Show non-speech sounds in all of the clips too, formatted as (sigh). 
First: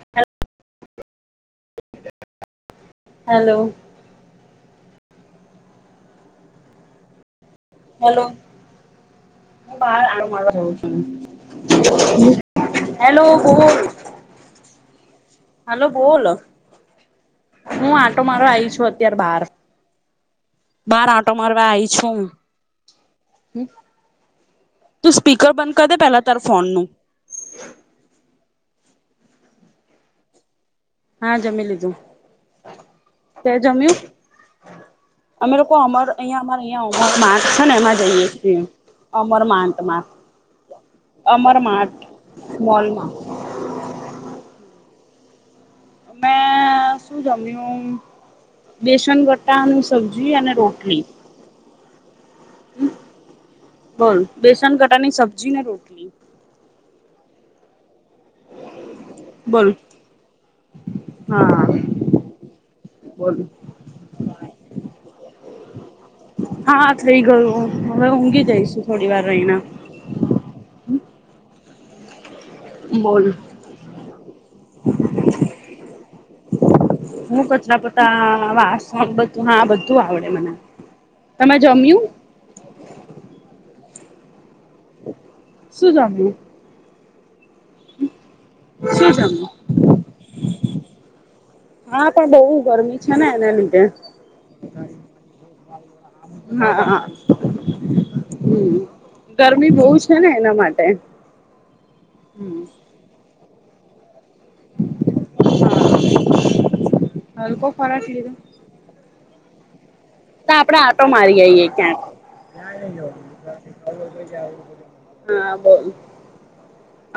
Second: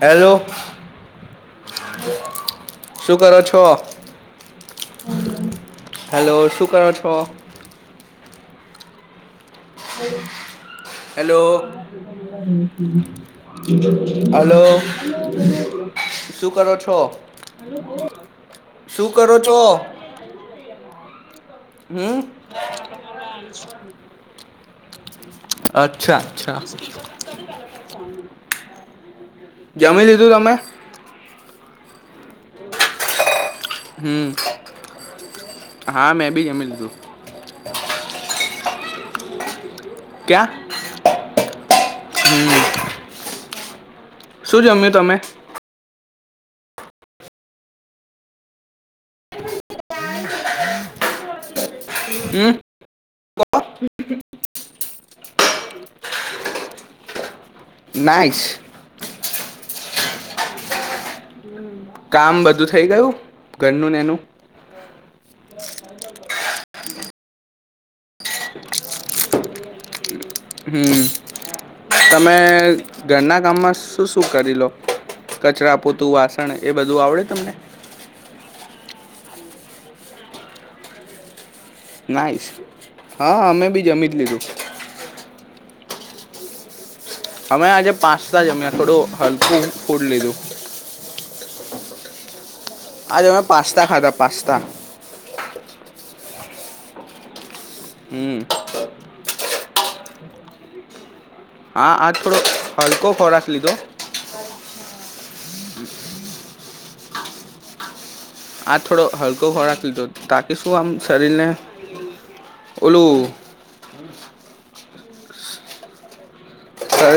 Hello. શુ કરો hello છો? હેલો. શું કરો છો? હલો. હલો હેલો બોલ હલો. હલો બોલ શું કરો છો? હું આંટો મારવા આવી છું શું અત્યારે કરો બહાર છો? બહાર આંટો મારવા આવી છું હમ્મ તું સ્પીકર બંધ કર દે, પેલા તાર ફોન નુ જમી લીધું તમે? હા જમી લીધું. તે જમ્યું? અમે લોકો અમર હા મેં અહંયા બી અમાર જમી લીધું અિયાં અ માક છે ને એમાં જઈએ છીએ. અમર માન ક્યાં અમરમાથ મોલમાં શું જમ્યું તમે? મે શું જમ્યું, બેસન ગટાનું સબ્જી અને રોટલી. બોલ બેસન ગટાની સબ્જી ને રોટલી. નાઇસ બોલ હા કામ બધું થઇ ગયું, બોલ ઘરનુંને એનું? હાઈ ગયોું હ હવે ઊંઘી જઈશું થોડી વાર રહીના હમ તમે બોલ ઘરના કામમાં શું શું કરી લો કચરા પૂતું વાસણ એ બધું આવડે હું તમને કચરા પોતા વાસણ બધું હા બધું આવડે મને તમે જમ્યું ના હા અમે બી જમી લીજું શું જામ્યું અમે આજે પાંચ બ જ અમે થોડો શું જમ્યું હલકું ફૂડ લીધું હા પણડવ આજે તમે પાસ્તા ખાતા પસ્તા હા હમ ગરમી બહુ છે ને એના માટે હા આજ થોડો હલકો ખોરાક (inaudible) હવે કો ફરાટ લીધું આજ થોડો હલકો ઘો રાખ તો. તો આપડે ઓટો મારી આવીઈએે ક્યાંક. ઓલું હા બો.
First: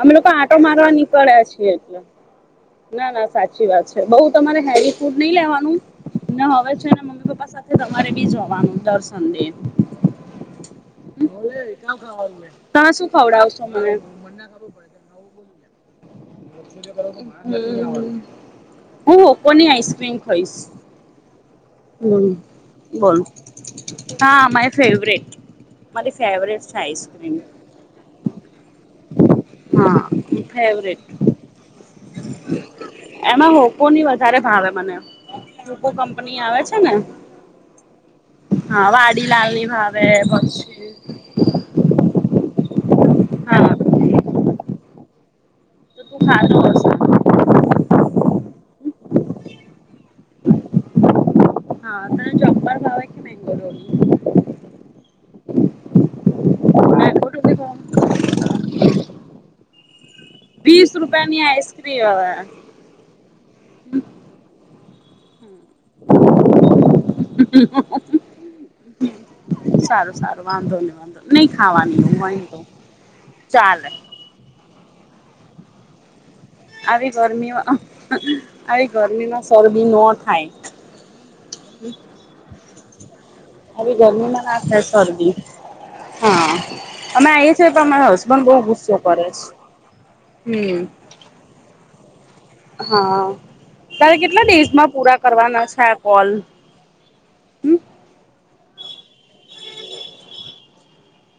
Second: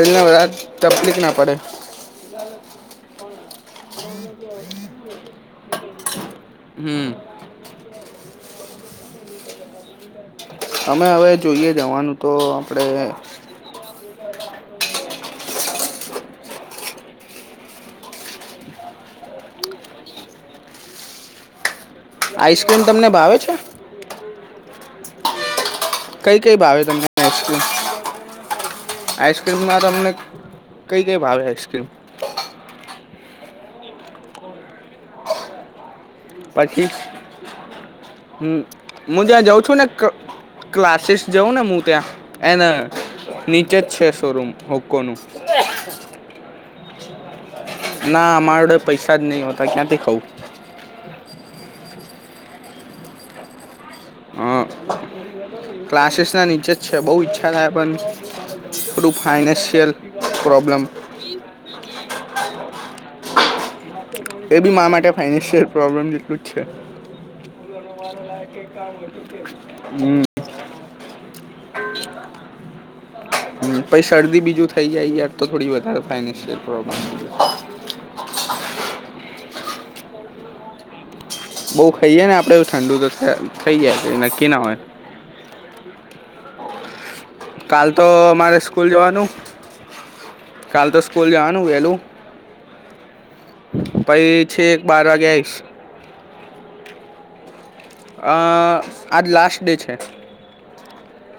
અમે લોકો આંટો વધારે મારવા તકલીફ ના નીકળ્યા પડે છીએ એટલે. ના ના સાચી વાત છે બઉ તમારે હેવી ફૂડ નહી લેવાનું. ના હવે છે હમ મમ્મી પપ્પા સાથે તો મારે બીજું હવાનું દર્શન દે. અમે હવે જોઈએ જવાનું તો ત આપણે શું ખવડાવશો મને. હું કોની આઈસક્રીમ ખાઈશ. હમ આઈસ્ક્રીમ તમને ભાવે છે. મા ફેવટ. કઈ કઈ ભાવે તમ આઈસક્રીમ આઈસ્ક્રીમમાં હા તમને ફેવરેટ કઈ કઈ ભાવે આઈસક્રીમ. એમાં હોકો ની વધારે ભાવે મને હોકોં ની આવે. છે ને હમ હા હું ત્યાં વાડીલાલ જઉં ની છું ને ભાવે પછી ક્લાસીસ જઉં ને હું ત્યાં એને હા નીચે જ છે શોરૂમ. ઓકોનું. (unintelligible) ના અમારડે પૈસા જ નહી હોતા ક્યાંથી ખઉ. હા ત ચો્પર ક્લાસીસ ના નીચે જ છે બહ મેંગો ઈચ્છા ડોલી થાય પણ ભાવે થોડું ફાઈન્શિયલ વીસ રૂપિયા ની આઈસક્રીમ હવે. હમ્મ. એ બી મા માટે ફાઈનેન્શિયલ પ્રોબ્લેમ જેટલું જ છે. હમ સારું સારું વાંધો ન વા. નહી ખાવાની હોય તો. હ ચાલે પછી શરદી બીજું થાય. સહી જ આ યાર તો થોડી બતાાઈ. આવી ગરમીમાં આવી ગરમીમાં. ચરબી ન થાય. બઉ ખાઈએે ને આપડે ઠંડુ તો થ થઈ અભ જાય છે ગરમીમાં નક્કી ના હોય થાયર્દી હા અમે આવીએ છીએ પણ કાલ તો મારા હસબન્ડ મારે બહુ સ્કૂલ ગુસ્સો કરે જવાનું છે હમ કાલ તો સ્કૂલ જવાનું વેલું હા તારે પહી કેટલા છેક દેસમાં બાર પૂરા વાગે આઈશ કરવાના છે આ કોલ હમ આજ લાસ્ટ ડે છે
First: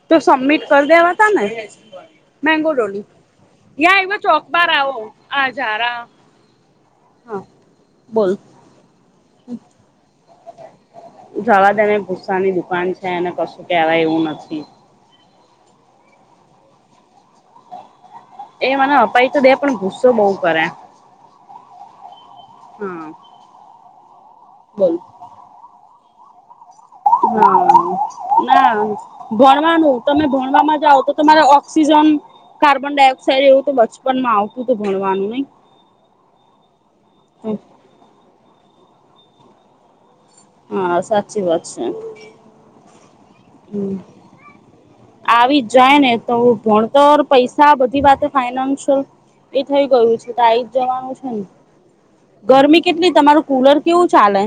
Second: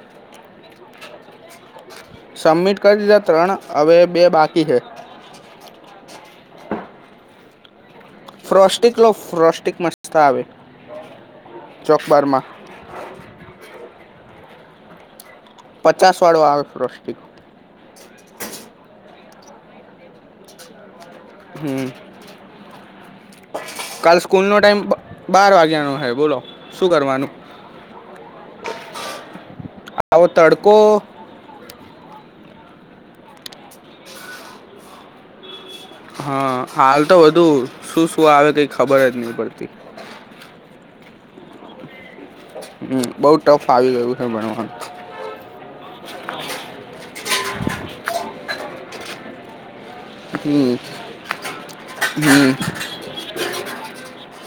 તો સબમિટ કરી દેવા તા ને મેંગો સબમિટ કરી ડોલી દીધા ત્રણ હવે યા એ બે ચોક બાકી બાર છે આવો આ જાર હા બોલ ફ્રોસ્ટિક લો ફ્રોસ્ટિક મસ્ જવા તને ભુસ્સા ની દુકાન છે અનેને કશું કેવાય એવું ના પખી પચાસ વાળું આવે છે રષ્ટિકો એ મને અપાઈ તો દે પણ ગુસ્સો બહુ કરે હમ હા કાલ સ્કૂલ નો ટાઈમ બોલ બાર વાગ્યાનોો હ બોલો શું કરવાનું હા ના ભણવાનું તમે આવો તડકો ભણમાં જાવ તો તમારે ઓક્સિજન કાર્બન ડાયોક્સાઇડ એવું તો બચપન માં આવતું તો ભણવાનું નહ હા હાલ તો વધુ શું શું આવે ક ખબર જ નહીં પડતી હા સાચી વાત છે હમ બઉ ટફ હ આવી ગયું છે ભણવાનું આવી જ જાય ને તો ભણતર પૈસા બધી વાત ફાઈનાશલ થઈ ગયું છે તો આ આવી હમ જ જવાનું છે ને હમ ગરમી કેટલી તમારું કુલર કેવું ચાલે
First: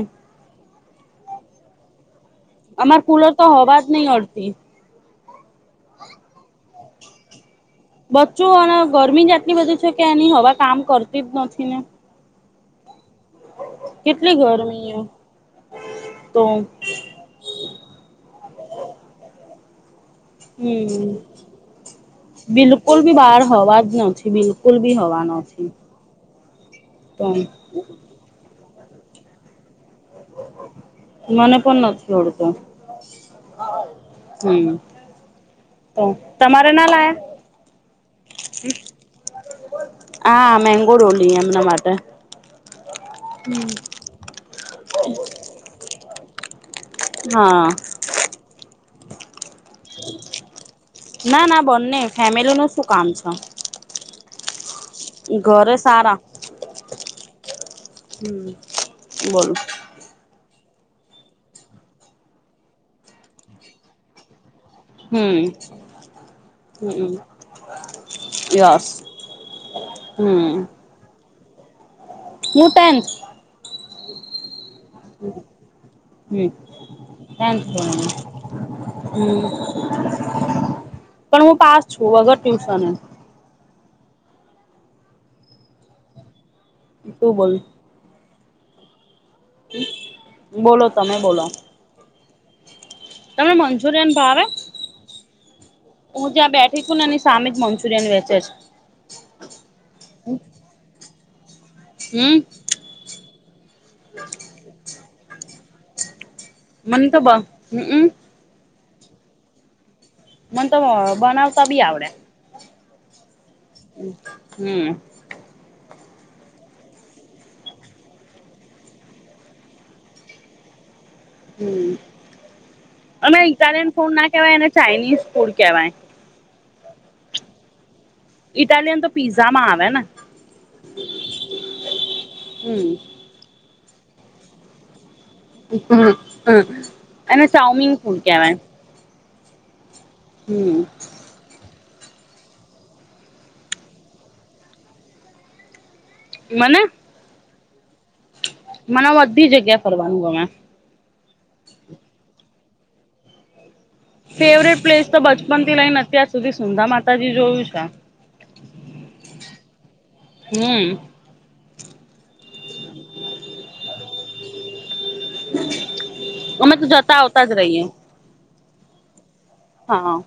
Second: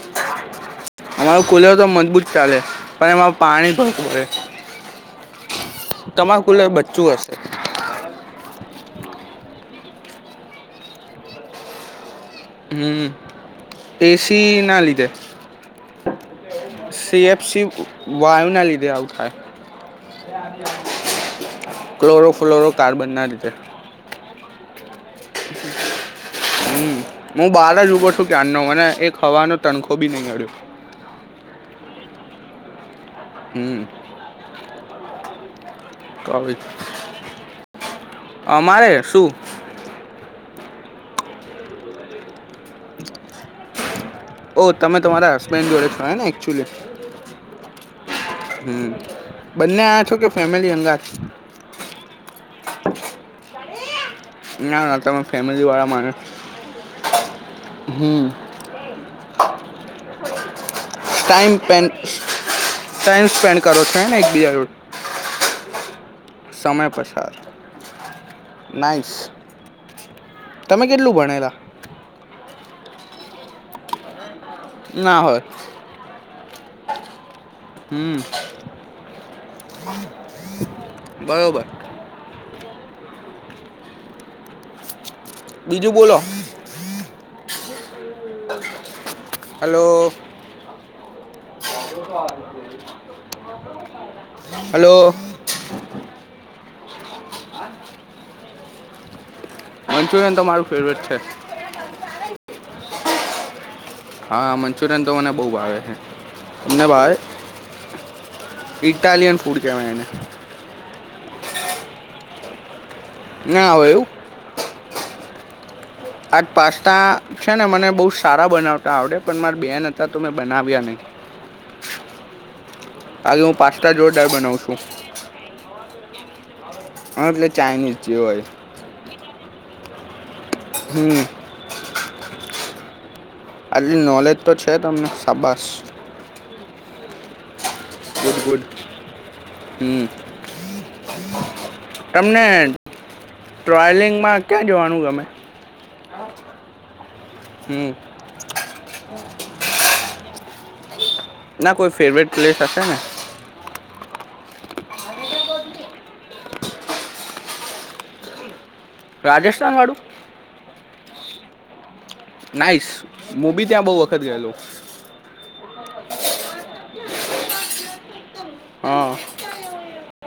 અમારું ખુલે તો મજબૂત ચાલે અમાર પણ પુલર એમાં તો હોવા જ નહી અડતી તમાર કુલે બચ્ચું હશે બચ્ચું અને ગરમી જાટલી બધી કે એની હવે કામ કરતી જ નથી ને હમ કેટલી એસી ના ગરમી લીધે તો સીએફસી વાયુ ના લીધે આવું થાય હમ ક્લોરો ફ્લોરો બિલકુલ કાર્બન બી ના બહાર રીતે હવા જ નથી બિલકુલ બી હોવાનો છી હમ હું બાર જ ઉભો છું ક્યારનો મને એક હવાનો તણખો તો બી નહીં અડ્યો જડતો હમ તે કવિ તમારે ના લાયા અમારે શું હા મેંગ બો રોલી એમના માટે ઓ તમે તમારા હસબેન્ડ જોડે ક ને એક્ચ્યુલી હા હમ બંને આ છો કે ફેમિલી અંગાત ના ના બંને ફેમિલી નું શું કામ છે. ના ના તમે ઘરે ફેમિલીવાળા માણસ સારા હમ બોલો ટાઈમ સ્પેન ટાઈમ સ્પેન્ડ કરો છો હેને એકબીજા જોડ? હમ સમય હમ પસાર. Yes nice. હમ તમે કેટલું ભણેલા? હું ટેન ના હોય હમ હમ વાંધો નહીં હમ હમ પણ હું બરોબર પાસ છું વગર ટ્યુ છ ને બીજું બોલો તું બોલ (unintelligible) બોલો તમે બોલો (inaudible) તમને મંચુરિયન ભાવે? હલો હું જ્યાં બેઠી છું ને એની સામે જ મંચુરિયન વેચે છે. મંચુરિયન તો મારું ફેવરેટ છે. હમ હા મંચુરયન તો મને બહુ ભાવે છે. તમને મન ભાવે તો બહુ હમ અમ ઇટાલિયન ફૂડ કેવાય એને મન તો અ બનાવતા બી આવડે ના આવે એવું હમ આજ પાસ્તા છે ને મને બહુ સારા બનાવતા આવડે પણ મારા બેન હતા તો મેં બનાવ્યા નહી હમ અમે આજે હું ઇટાલિયન પાસ્તા ફૂડ જોરદાર ના કેવાય બનાવું અને છું ચાઇનીઝ ફૂડ કેવાય હા એટલે ચાઈનીઝ ઇટાલિયન તો પીઝા માં આવે ને હમ (unintelligible) હમ આટલી નોલેજ તો છે તમને શાબાશ હમ હમ અને ચાવમીન ફુડ ગુડ કેવા ગુડ હમ હમ તમને ટ્રાવેલિંગમાં ક્યાં જવાનું ગમે મને હમ મને બધી જગ્યા ફરવાનું ગમે ના કોઈ ફેવરેટ પ્લેસ હશે ને ફેવરેટ પ્લેસ તો બચપન થી લઈને અત્યાર સુધી સુંદર માતાજી જોયું છે રાજસ્થાન વાળું હમ નાઈસ હું બી ત્યાં બહુ વખત ગયેલો અમે તો જતા આવતા જ રહીએ હા હા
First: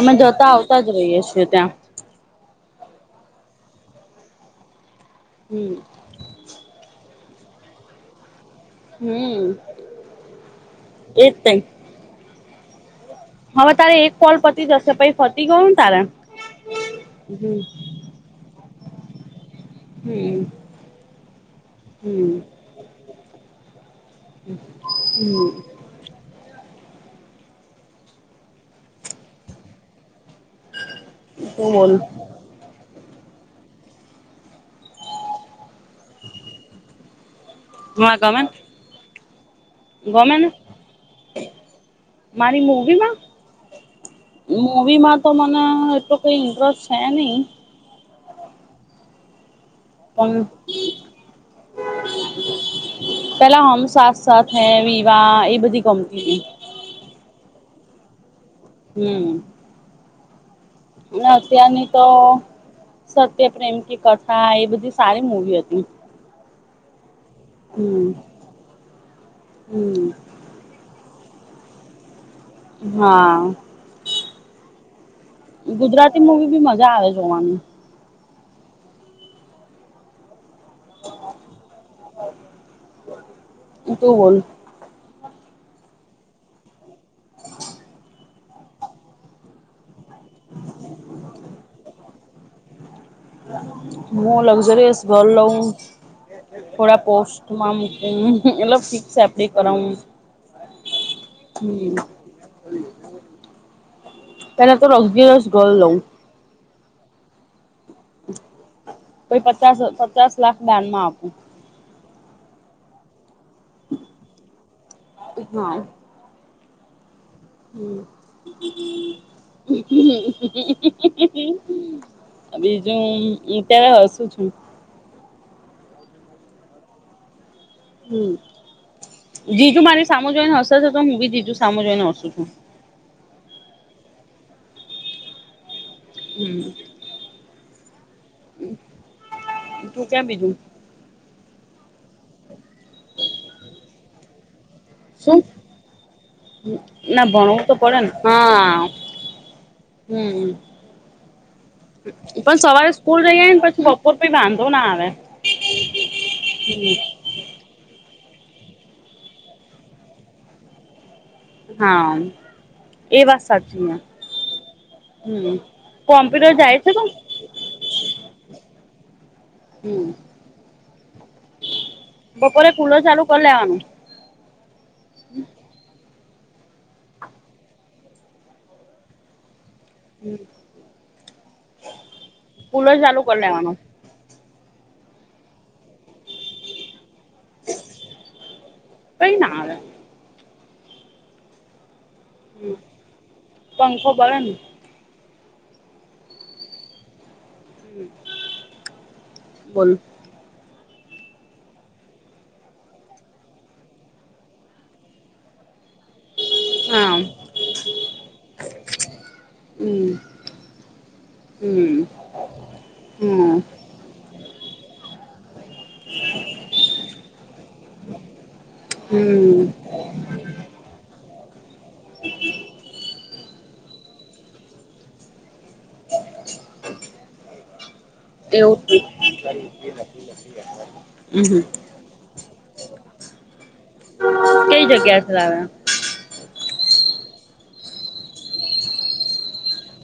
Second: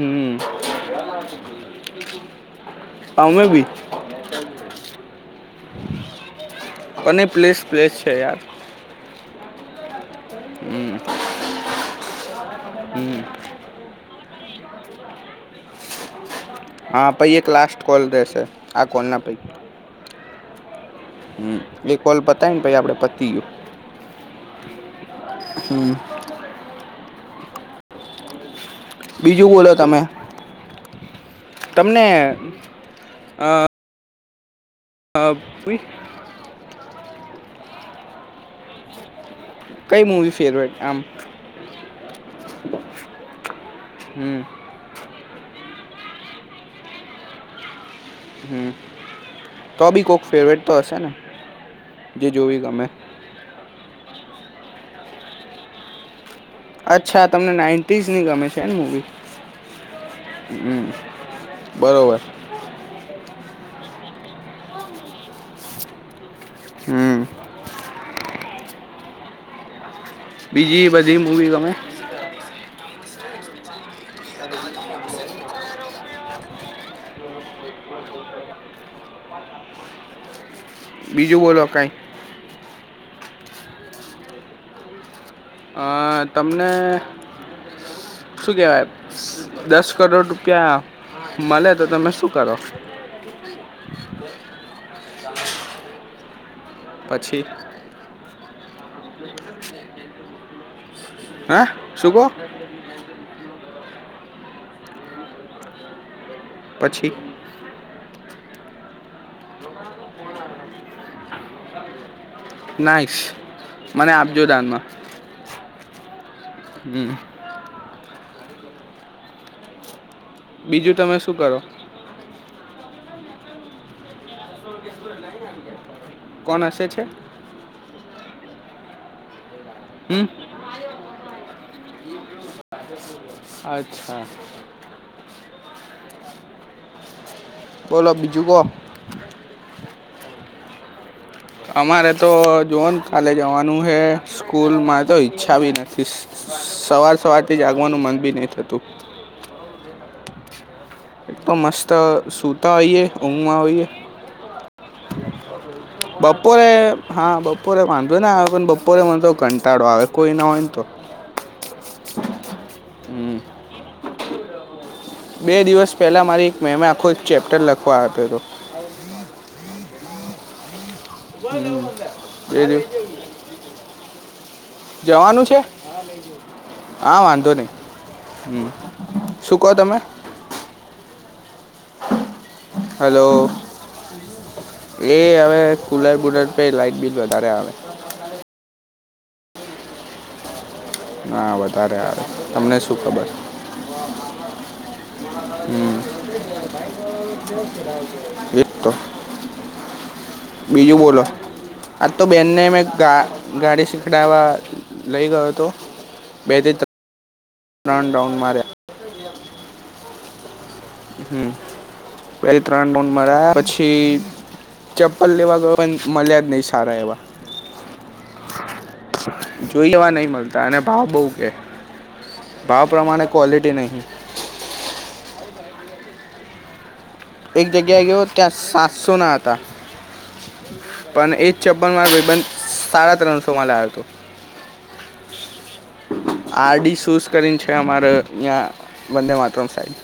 અમે જતા આવતા જ રહીએ છીએ ત્યાં તમે બી (inaudible) હમ અને પ્લેસ પ્લેસ છે યાર હમ એતેન હમ હવે તારે એક કોલ પતી જશે પછ ફતી ગયો ને તારે હા પૈ એક હમ લાસ્ટ કોલ દેશે આ કોના પૈ હમ હમ એક વલ હમ બતાય ને પ આપડે પતી ગયું હમ બીજું બોલો તમે શું બોલ તમને હા. હા. (unintelligible) માં તમે? કઈ મૂવી ગમે ને! ફેવરેટ આમ મારી મૂવીમાં? હમ મૂવીમાં તો મને તો કંઈ હીરોઝ છે નહીં. હમ. તો બી કોક પણ ફેવરેટ તો હશે, ને જે જોવી ગમે. પેલા હમ સાથ સાથ હૈ, વિવાહ એવી બધી ગમે. અચ્છા તમને નાઈન્ટીસની ગમે છે. ને મૂવી હમ, હમ અને અત્યારની તો બરોબર સત્યપ્રેમ કી કથા એ બધી સારી મુવી હતી. હમ. હમ, હમ. બીજી બધી મૂવી ગમે? હા, ગુજરાતી મુવી બી મજા આવે જોવાની. બીજું બોલો કઈ. એ તું બોલ. અ તમને શું કેવાય, દસ દસ કરોડ રૂપિયા મલે, તો તમે શું કરો? હું લક્ઝુરિયસ હલો થોડા પછી પોસ્ટમાં મુકૂં. મતલબ ફિક્સ એફ ડી કરાઉં. હેં? શું કો? પેલા તો લક્ઝુરિયસ ઘર લઉં. પછી? કોઈ પચાસ પચાસ લાખ દાનમાં આપું. નાઇસ! મને આપજો દાનમાં. હમ. હમ. બીજું તમે શું કરો તમે હં, અત્યારે હસું છું. કોણ હસે છે? હમ. જીજું મારી હમ સામું જોઈને હસે છે! હું બી જીજું સામું જોઈને હસું છું. અચ્છા. હમ. બોલો બીજું કો. તું કેમ બીજું અમારે તો જોન કાલે જવાનું હે સ્કૂલમાં તો શું? ઈચ્છા ભી નથી સવાર ના સવારથી ભણવું તો પડે જાગવાનું ને મન ભી નહી થતું હા હમ એક તો મસ્ત હ પણ સૂતા સવારે હોઈએ સ્કૂલ રહી આવી ઊંઘમાં ને પછી હોઈએ બપોર પ વાંધ શું ના આવે બપોરે હા બપોરે માંધ જો ના આવે પણ બપોરે મને તો કંટાળો આવે કોઈ ના હોય ને તો હા એ હમ વાસ સાચવીીયા બે દિવસ પહેલા મારી કોમ્પ્યુટર એક જાય મેમે છે આખો તું એક ચેપ્ટર લખવા આપ્યો હતો હમ બપોરે એને કુલર ચાલુ કરી લેવાનું જવાનું છે હા વાંધો નહી હ શ કોદમે પુલ ચાલુ હલો કરી લેવાનું એ હવે કુલર બુલર પ લાઈટ બિલ વધારે આવે કઈ ના હા વધારે હાર હમ પંખો ભે ને હમ ગટ તો બોલ બીજું બોલો આજ તો બેનને મેંા ગાડી શીખડાવા લઈ ગયો હતો બેદર ત હા રન ડઉન માર્યા હમ હમ પેલી ત્રણ રઉડ મળરા્યા હમ પછી ચપ્પલ લેવા ગ પણ મલ્યાદ નહી સારા એવા હમ જોઈ લેવા નહી મળતા અને ભાવ બહુ કે ભાવ પ્રમાણે ક્વોલિટી નહીં એક જગ્યા ્યા ગયો ત્યાં એવું કઈ સાતસો ના હતા પણ એજ ચપ્પન માબંધ સાડા ત્રણસો માં લ કઈ જગ્યા સે લાવે. આરડી શૂઝ કરીને છે અમારે અહીંયા Vande Mataram side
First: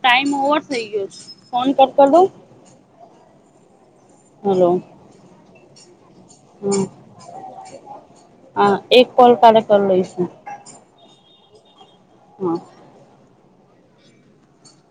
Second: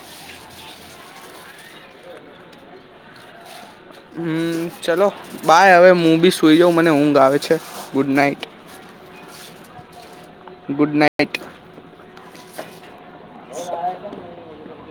time over થઇ ગયો છે ફોન કર કર દઉ. હમ ચલો બાય હવે હું બી સુઈ જ હા મને ઊંઘ આવે છે ગુડ નાઈટ હા એક કોલ કાલે કરી લઈશું ગુડ નાઇટ. થીક. હા. (unintelligible)